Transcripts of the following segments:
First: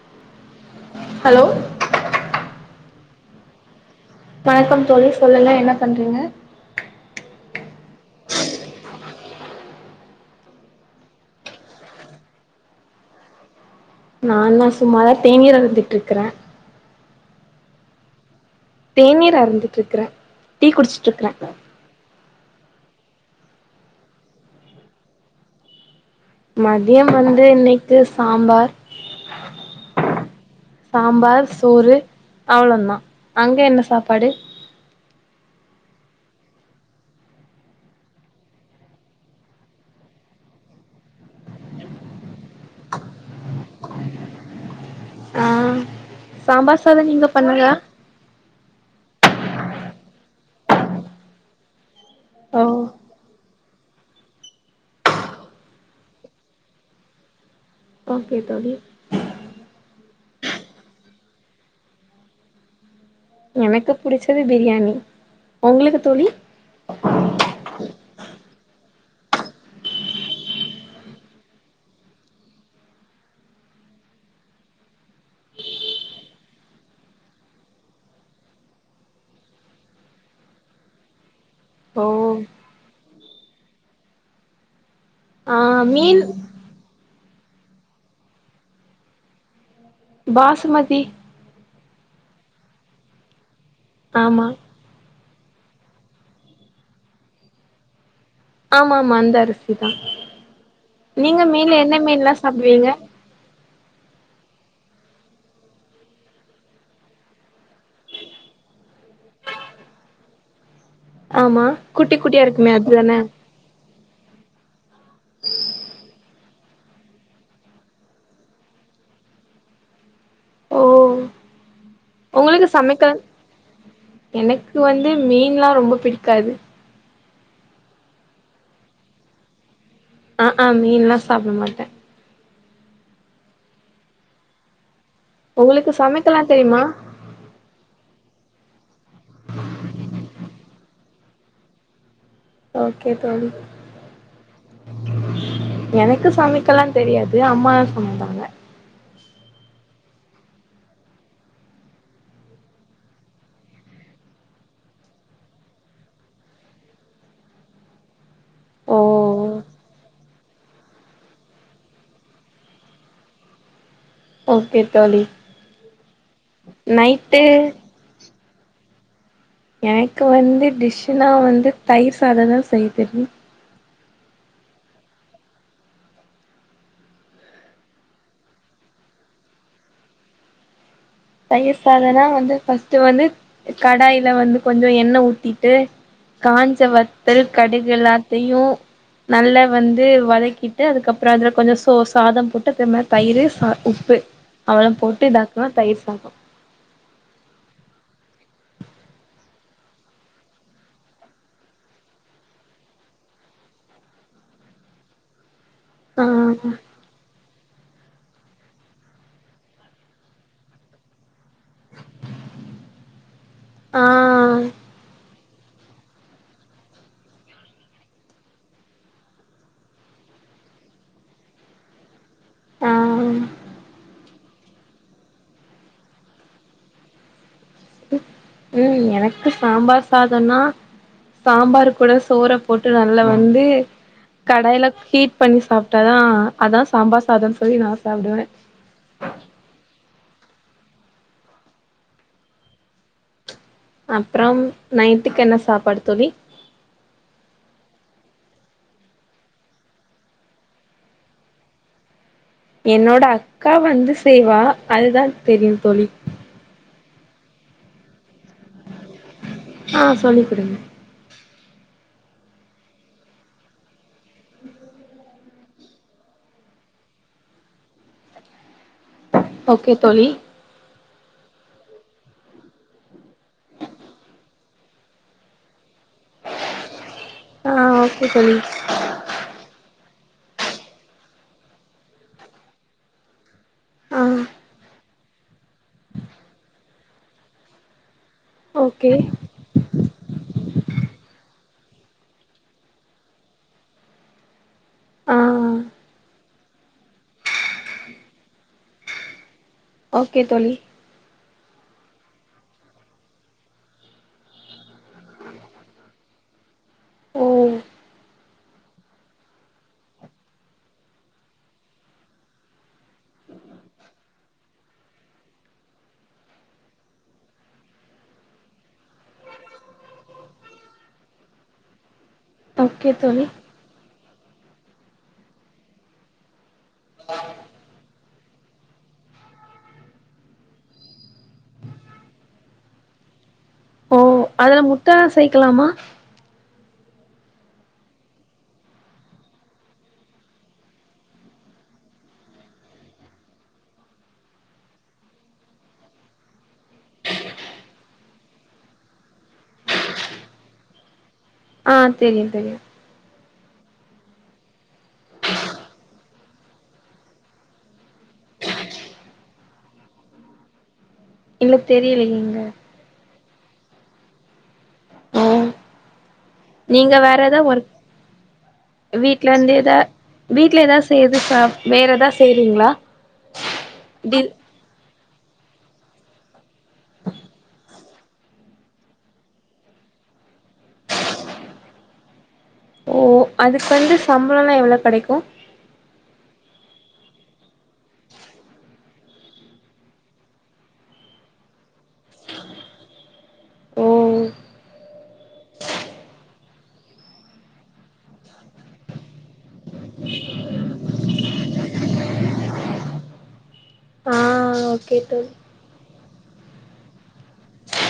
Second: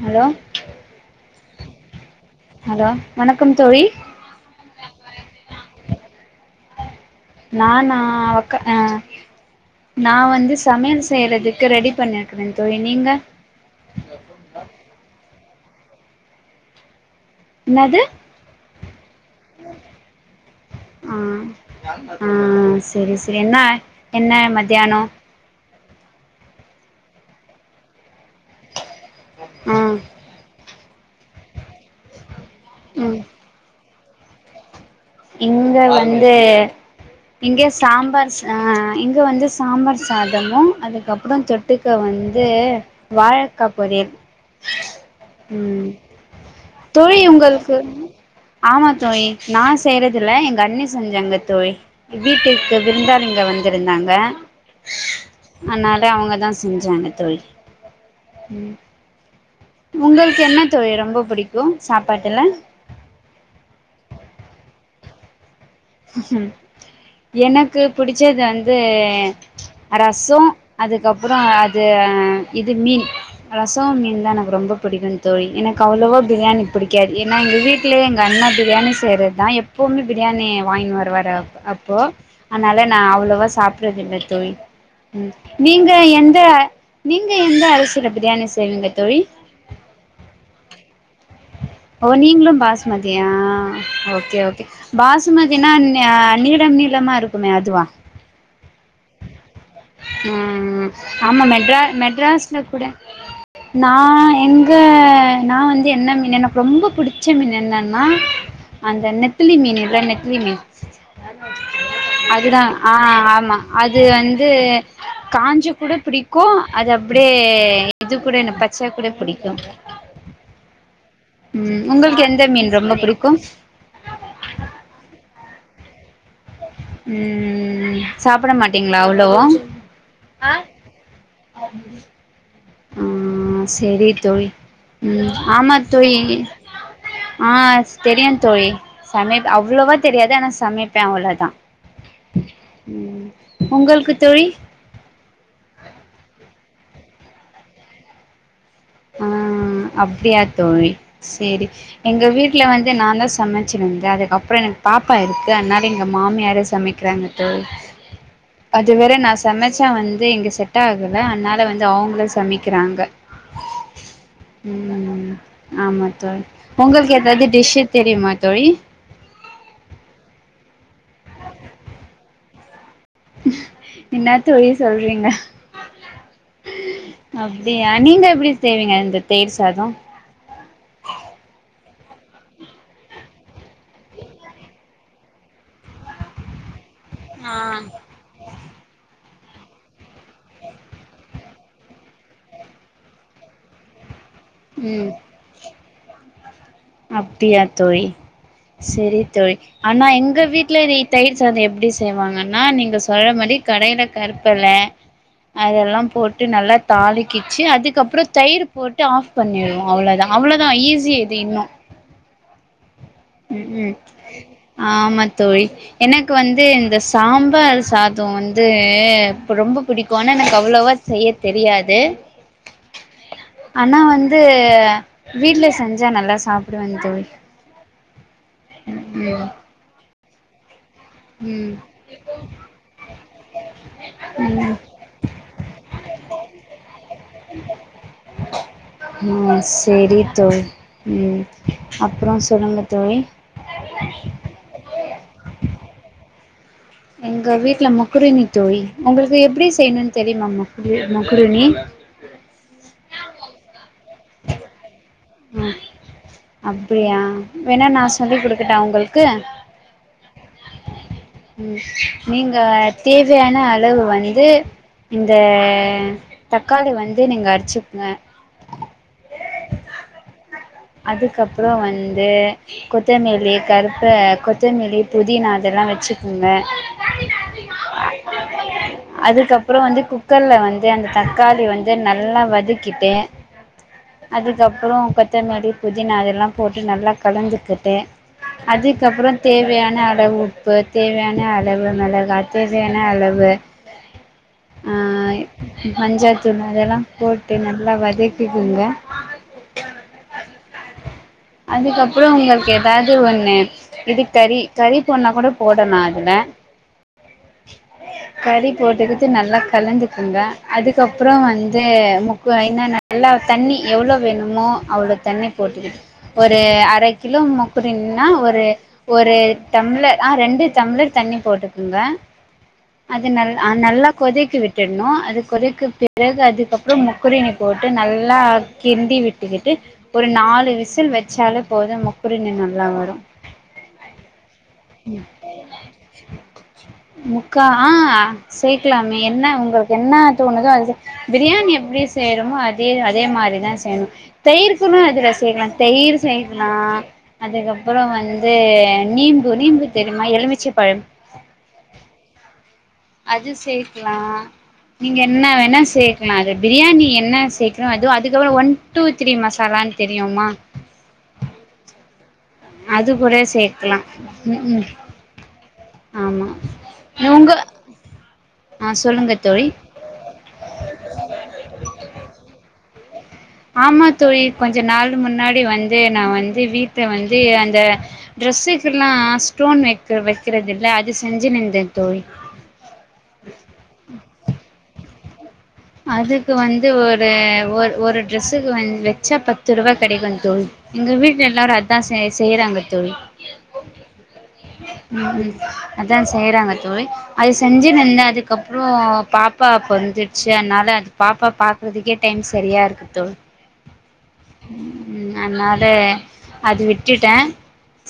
hello hello hello வணக்கம் தோழி வணக்கம் தோழி சொல்லுங்க என்ன பண்றீங்க நானாக்கா அஹ் நா வந்து சமையல் செய்றதுக்கு ரெடி பண்ணிருக்கே தோழி நீங்க நானா சும்மாதான் தேநீர் அருந்திட்டுருக்குறேன் ன்னாது தேநீர் அறந்திட்டுருக்குறேன் டீ குடிச்சுட்டுயிருக்குறேன் ம்ம் செரி செரி என்னா என்ன மத்தியானோம் மதியம் வந்து இன்னிக்கு சாம்பார் ம் சாம்பார் சோறு அவ்ளோதா ம் அங்க என்ன சாப் பாடு இங்க வந்து இங்க சாம்பார் அஹ் இங்க வந்து சாம்பார் சாதமோ அதுக்கப்புறோ தொட்டுக்க வந்து வாழக்கா பொரியல் ஆ ம் சாம்பார் சாதோ தோழி நீங்க பண்ணதா உங்களுக்கு ஆமா தோழி நா செய்யறது இல்ல எங்க அண்ணி செஞ்சாங்க தோழி ஓ வீட்டுக்கு விருந்தாளிங்க வந் ந்திருந்தாங்க அதனால அவங்கதா செஞ்சாங்க தோழி ஓகே தோழி உங்களுக்கு என்ன தொழி ரொம்ப புடிக்கும் சாப்பாட்டுல எனக்கு புடிச்சது பிரியாணி உங்களுக்கு தோழி எனக்கு புடிச்சது வந்து ரசோ அதுக்கப்றோ அது இது மீன் ரசோ மீன்தா எனக்கு ரொம்ப பிடிக்கும் தோழி எனக்கு அவ்வளவா பிரியாணி பிடிக்காது ஏன்னா எங்க வீட்லயே எங்க அண்ணா பிரியாணி செய்யறதுதா எப்பவுமே பிரியாணி வாங்கினு வருவாரு ஆ அப்போ ஓ அதனால நா அவ்ளவு ம்ப சாப்டுறது இல்ல தோழி ம் ஆ நீங்க மீன் எந்த நீங்க எந்த அரசியல பிரியாணி செய்வீங்க தொழி பாசுமதி ஓ நீங்களும் பாஸ்மதியா அ ஓகே ஆமா ஓகே பாஸ் ஸ்மதினா நா நீளம் நீளமா இருக்குமே அதுவா ஆமா ஆமா அந்த அரிசி தா உம் நீங்க ஆமா மீன்ல மெட்ரா என்ன மீன்லா மெட்ராஸ்ல கூட சாப்டுவீங்க நா என் ஆ நா வந்து என்ன மீனுன்னா ரொம்ப பிடிச்ச மீன் என்னென்னா அந்த நெத்திலி மீன் இல்ல நெத்திலி மீன் ஆமா குட்டி குட்டியா அதுதா இருக்குமே அதுதான ஆஹ் ஆமா அது வந்து காஞ்சு கூட இப்டி க்கு அது அப்டியே இது கூட என் பச்ச கூட பிடிக்கு ஓ ம் எந்த உங்களுக்கு மீன் ரொம்ப சமைக்க பிடிக்கு எனக்கு வந்து மீன் எல்லாம் ரொம்ப பிடிக்கும் க்காது ம் சாப்பட மாட்டீங்களா அவ்ளோம் ஆ ஆ மீனெல்லா சாப்ட மாட்டே ஆஹ் செரி தோழி உம் ஆமா உங்களுக்கு தோழி சமைக்கலா தெரியுமா ஆஹ் தெரியு தோழி சமைப் அவ்ளோவா தெரியாது ஆனா சமைப் ப்பே அவ்ளோதா ஓகே தோழி தோழி எனக்கு சமை க்கெல்லா தெரியாது அம்மாதா சமைப்பாங்க ஆஹ் அப்டியா தோழி செரி எங்க வீட்ல வந்து நான்தா சமைச்சிருந்தே அதுக்கப்றோ எனக்கு பாப்பா இருக்கு அதனால எங்க மாமியாரும் சமைக்கிறாங்க தோழி அது ஓ வேற நா சமைச்சா வந்து இங்க செ ஆகல அதனால வந்து அவங்கள சமைக்கிறாங்க ஓகே தோழி ம் ஆமா தோழி உங்களுக்கு நைட்டு ஏதாவது டிஷ்னு தெரியுமா தோழி எனக்கு வந்து டிஷ் னா வந்து தயிர்சா சாதன சைத் தெரியும் என்ன தோழி சொல்றீங்க அப்டியா நீங்க எப்டி செய்வீங்க இந்த தயிர் சாதம் தயிர் சாதம்னா வந்து பஸ்ட்டு வந்து கடாயில வந்து கொஞ்சம் எண்ணெய் ஊத்திட்டு காஞ்ச வ த்தல் கடுகு எல்லாத்தையும் நல்லா வந்து வதக்கிட்டு அதுக்கப்பறம் அதில் கொஞ்சம் சோ சாதம் போட்டு அப்பறமா தயிரு உப்பு அவலதா ம் போட்டு இதாக்குா தயி [inaudible] அப்டியா தோழி செரி தோழி ஆனா எங்க வீட்டுல தயிர் சாதம் எப்டி செய்வாங்கன்னா நீங்க சொல்ற மாதரி கடயில கருப்பல அதெல்லாம் ஆ போட்டு நல்லா தாளிக்கிச்சு அதுக்கப்பறம் அப்பறம் தயிர் போட்டு ஆஃப் பண்ணிவிடுவம் அவ்ளோதான் அவ்வளோதான் ஈஸியாக இது இன்னும் ம் ம் ஆ ஆ ம தோழி எனக்கு வந்து இந்த சாம்பார் சாதம் வந்து ரொம்ப பிடிக்கும் ஆனா எனக்கு அவ்வளவா செய்ய தெரியாது ஆ ஆனா வந்து வீட்டுல செஞ்சா நல்லா சாப்படுவேன் தோழி ம் எனக்கு சாம்பார் சாதோனா ம் சாம்பார் கூட சோற போட்டு நல்லா வந்து ம் கடாயில ஹீட் பண்ணி சாப்பி அதான் அதான் சாம்பார் சாதனு சொல்லி நான் சாப்புடுவேன் உஹம் செரிங்க தோழி உம் அப்புறம் சொல்லுங்க தோழி அப்பறம் நைட்டுக்கு என்ன சாப்பாடு தோழி எங்க வீட்டுல முகுருணி தோழி உங்களுக்கு எப்டி செய்யணும்னு தெரியுமா முகுருணி என்னோட அக்கா வந்து செய்வா அதுதான் தெரியும் தோழி அப்படியா வேணா நான சொ சொல்லி குடுக்கட்டா உங்களுக்கு ஆ சொல்லி் குடுங்க உம் நீங்க தேவையான அளவு வந்து இந்த தக்காளி வந்து நீங்க அரிச்சுக்குங்க ஓகே தோழி அதுக்க அப்புறம் வந்து கொத்தமேல் [inaudible] கொத்தமல்லி புதினா அதெல்லாம் வச்சு என்ன ஆ ஓகே தோழி அதுக்கப்புறம் வந்து குக் க்கர்ல வந்து அந்த தக்காளி வந்து நல்லா வதக்கிட்டு ஆ அதுக்கப்புறம் கட் கெத்தமல்லி புதினா அதெல்லாம் போட்டு நல்லா கலந்துகிட்டே ஓகே அதுக்கப்புறம் தேவையான அளவு உப் ப்பு தேவையான அளவு மெளகா தேவையான அளவு ஆ மஞ்சாத்தூள் அதெல்லாம் போட்டு நல்லா வதக்கக்குங்க ஓகே தோழி அதுக்கப்புறம் உங்களுக்கு ஏதாவது ஒண்ணு இது கறி கறி போனா கூட போடலாம் அதுல ஓ கறி போட்டுக்கிட்டு நல்லா கலந்துக்குங்க அதுக்கப்புறம் வந்து முக்கு என்ன நல்லா தண்ணி எவ்வளவு வேணுமோ அவ்வளவு தண்ணி போட்டுகிட் ஒரு அரை கிலோ முக்கிறன்னா ஒரு ஒரு டம்ளர் ஆஹ் ரெண்டு டம்ளர் தண்ணி போட்டுக்குங்க ஓகே அது தோழி நல்ல அ நல்ல கொதிக்க விட்டுடணும் அது கொதிக்கு பிறகு அதுக்கப்புறம் முக்குரணி போட்டு நல்லா கிண்டி விட்டுக்கிட்டு ஒரு நாலு விசில் வச்சாலும் போதும் முக்குரின்னு நல்லா வரும் ஓ அதுல முட்ட செய்க்கிலாமா முக்கா ஆஹ் சேக்கலாமே என்ன உங்களுக்கு என்ன தோணுதோ அது சே பிரியாணி எப்படி செய்றமோ அதே அதே மாரிதான் செய்யணும் தயிர் ளும் அதுல செய்யலாம் தயிர் செய்யக்கலாம் அதுக்கப்புறம் வந்து நீம்பு நீம்பு தெரியுமா எலுமிச்ச பழம் ஆஹ் தெரியும் தெரியும் அது சேர்க்கலாம் நீங்க என்ன வேணா சேர்க்கலாம் அது பிரியாணி என்ன சேர்க்கிறோம் அதுவும் அதுக்கப்புறம் ஒன் டூ த்ரீ மசாலான்னு தெரியுமா எங்களுக்கு தெரியலங்க அது கூட சேக்கலாம் உம் உம் ஓ நீங்க வேற உங்க எதாவ ஒர் ஆ சொல்லுங்க வீட்ல தோழி இருந்து எதாவ வீடல ஏதாவது செய்து சப் வேற ஏதாவ செய்றீங்களா ஆமா தோழி டி கொஞ்ச நாள் முன்னாடி வந்து நா வந்து வீட் வந்து அந்த ட்ரெஸ்சுக்கலெல்லா ஸ்டோன் வைக்க வைக்கிறது இல்ல அது செஞ்சு நின்ந்தேன் தோழி ஓ ஓ அதுக்கு வந்து சம்பளலாம் எவ்வளவு கிடைக்கு ஒ அதுக்கு வந்து ஒரு ஒரு ஒரு ட்ரெஸ்ஸுக்கு வந்து வச்சா பத்து ரூபாய் கிடைக்கும் தோழி எங்க வீட்டுல எல்லாரும் அதான் செய் செய்யறாங்க தோழி ஓகே ஓ ம் ம் அதான் செய்றாங்க தோழி அது செஞ்சு நந்த அதுக்கப்புறம் பாப்பா அப்போ வந்து ச்ச அன்னால அது பாப்பா பாக்குறதுக்கே டைம் சரியா இருக்குதோ ஆ ஓகே உம் தோழி அதனாத அது விட் விட்டுட்டேன்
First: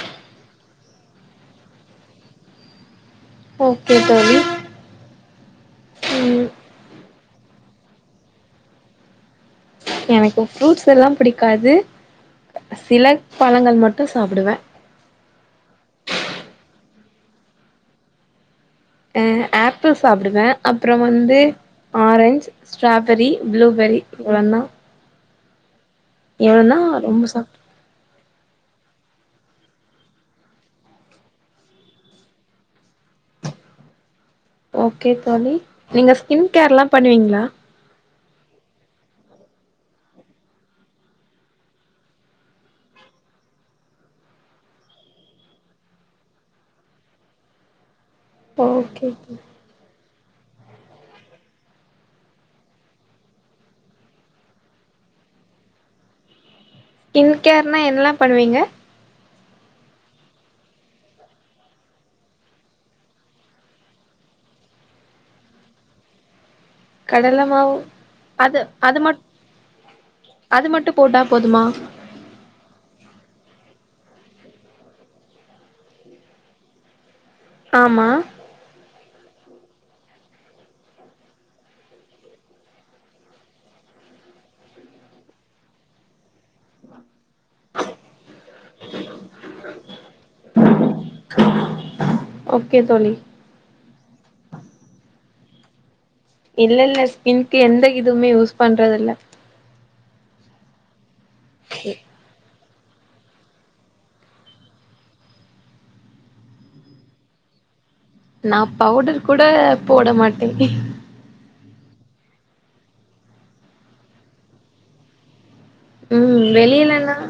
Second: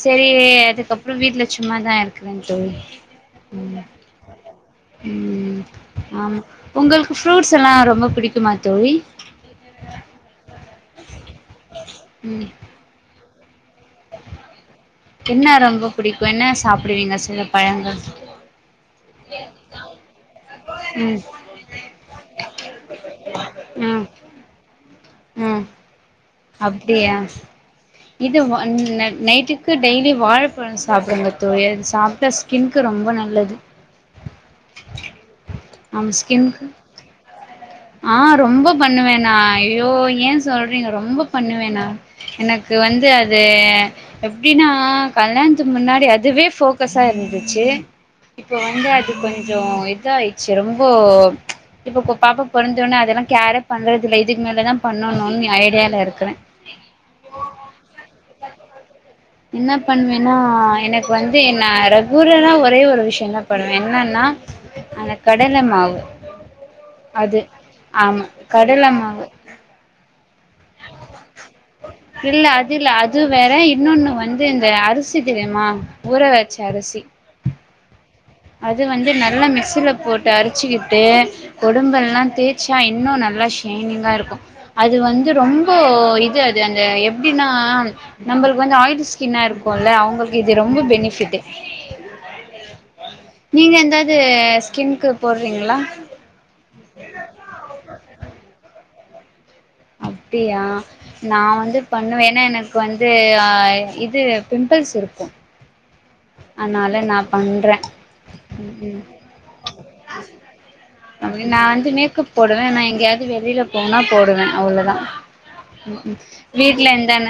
சேரி அதுக்கப்புறம் வீட்டுல சும்மாதான் இருக்கிறேன் தோழி ம் ஓகே தோழி ம் ஆமா ம் உங்களு ஃப்ரூட்ஸ் எல்லா ரொம்ப பிடிக்குமா தோழி எனக்கு ஃப்ரூட்ஸ் எல்லாம் பிடிக்காது ம் சில பழங்கள் மட்டும் சாப்புடுவே என்ன ரொம்ப புடிக்கும் என்ன சாப்புடுவீங்க சில பழங்கள் அ ஆப்பிள் சாப்டுவே அப்புறம் ம் வந்து ஆரஞ்ச் ஸ்ட்ராபெர்ரி ப்ளூபெரி ம் இவ்ளோன்னோ ம் எவ்வனா அப்டியா ரொம்ப சாப்புட்டு இது நைட்டுக்கு டெய்லி வாழைப்பழம் சாப்டுங்க தோழி சாப்ட்டா ஸ்கின்கு ரொம்ப நல்லது ஓகே தோழி நீங்க ஸ்கின் கேர்ல்லாம் பண்ணுவீங்ளா ஆஹ் ரொம்ப பண்ணுவே நா ஐயோ ஏன் சொல்றீங்க ரொம்ப பண்ணுவேண்ணா எனக்கு வந்து அது எப்டின்னா கல்யாணத்துக்கு முன்னாடி அதுவே போக்கஸா இருந்துச்சு இப்ப வந்து ஓகே அது கொஞ்சோ இதாயி ச்சு ரொம்போ இப்போ ப்போ பாப்ப பொறந்தோடனே அதெல்லாம் கேர பண்றதுல்ல இதுக்கு மேலதான் பண்ணணும்னு ஐடியால இருக்குறேன் ஸ்கின் கேர்னா என்னல்லாம் பண்ணுவீங்க என்ன பண்ணுவேன்னா எனக்கு வந்து என் ரகுரலா ஒரே ஒரு விஷயம் தான் பண்ணுவேன் என்னன்னா அந்த கடல மாவு அது கடலம் ஆமா கடல மாவு அது மட்டு போட்டா போதுமா இல்ல அது இல்ல அது வேற இன்னொன்னு வந்து இந்த அரிசி தெரியுமா ஊற வச்சு அரிசி ஆமா அது வந்து நல்லா மிக்சல போட்டு அரிச்சுக்கிட்டு உடம்ப எல்லாம் தேய்ச்சா இன்னும் நல்லா ஷைனிங்கா இருக்கும் அது வந்து ரொம்போ இது து அந்த எப்டின்னா நம்மளுக்கு வந்து ஆயிலி ஸ்கின்னா இருக்கும்ல அவங்களுக்கு இது ரொம்ப பெனிஃபிட்டு் ஓகே தோழி நீங்க எந்த து ஸ்கின்க்கு போடுறீங்ளா இல்ல இல்ல ஸ்கின்கு எந்த இதுவுமே யூஸ் பண்றதுல்ல அப்டியா நா வந்து பண்ணுவேன்னா என்ன இ வந்துஹ இது பிம்பிள்ஸ் இருக்கும் அதனால நா பண்றேன் நா பவுடர் கூட போட மாட்டே நான் வந்து மேக்கப் போடுவேன் நான் எங்கேயாவது வெளியில போனா போடுவேன் அவ்வளவுதான் உஉம் ம் வீட்டல வெளிலனா எந்தான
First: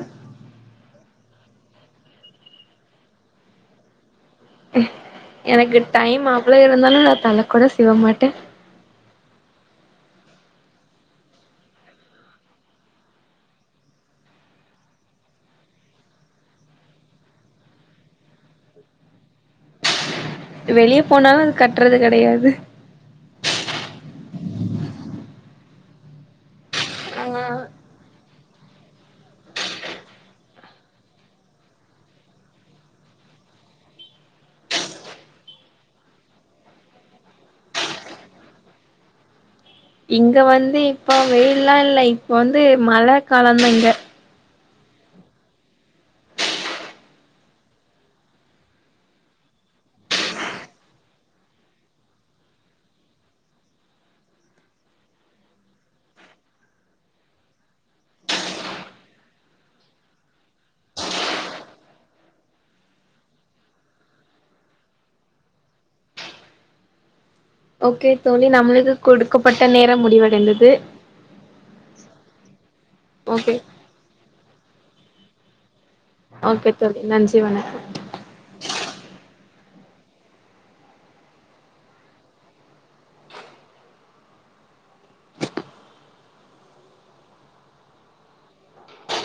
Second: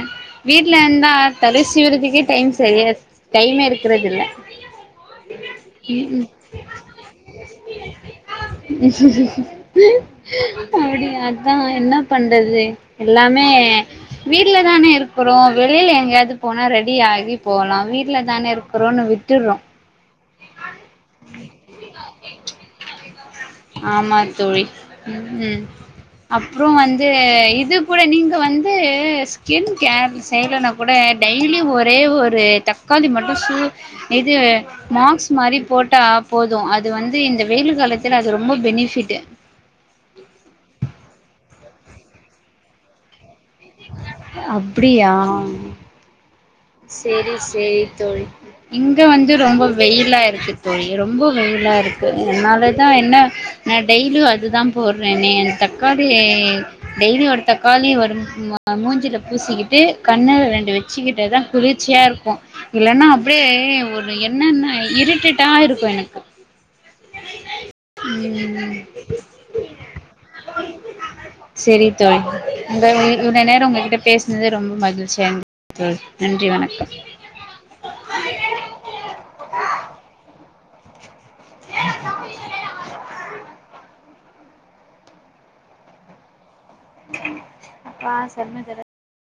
வீட்டு வீல இருந்தா தலசிவ்றதுக்கே டைம் சரிய டைமே இருக் இருக்குறதுல்ல எனக்கு டைம் அவ்ளவு இருந்தாலும் நான் தல கூட சிவ மாட்டேன் அப்டியாக்கா என்ன பண்றது எல்லாமே வீடல தானே இருக்கிறோம் வெளியில எங்கேயாவது போனா ரெடி ஆகி போலா வீடல தானே இரு கொரோனை விட்றோ வெளியே போனாலும் அது கட்டுறது கெடயாது ஆமா தோழி ம் அப்பறம் வந்து ஆ இது கூட நீங்க இ வந்து ஸ்கின் கேர் செய்யலனா கூட டெய்லி ஒரே ஒரு தக்காளி மட்டும் சூ இது மாக்ஸ் மாரி போட்டா போதும் அது வந்து இந்த வெய்யிலு காலத்துக்கு ல்ல அது ரொம்ப பெனிஃபிடு ல்லாம் இல் இப்ப வந்து மழ கலந்தங்க அப்டியா செரி செரி தோழி இங்க வந்து ரொம்ப வெயிலா இருக்கு தோழி ரொம்ப வெயிலா இருக்கு என்னாலதான் என்ன நன டெய்லியும் அதுதான் போறனே தக்காளி டெய்லி ஒரு தக்காளி ஒரு மூஞ்சில பூசிக்கிட்டு கண்ணு ரெண்டு வச்சுக்கிட்டதான் குளிர்ச்சியா இருக்கும் இல்லன்னா அப்டேயே ஒரு என்னன்ன இரிட்டேட்டா இருக்கும் எனக்கு ஓகே தோழி ம் நம்மளுக்கு கொடுக்கப்பட்ட நேரம் முடிவடைந்தது [inaudible] இந்த இ ஓகே நேரம் உங்ககிட்ட பேசனது ரொம்ப மகிழ்ச்சியா தோ ஓகே தொல்லி நன்றி வணக்கம் [inaudible] [inaudible] ஆ [inaudible]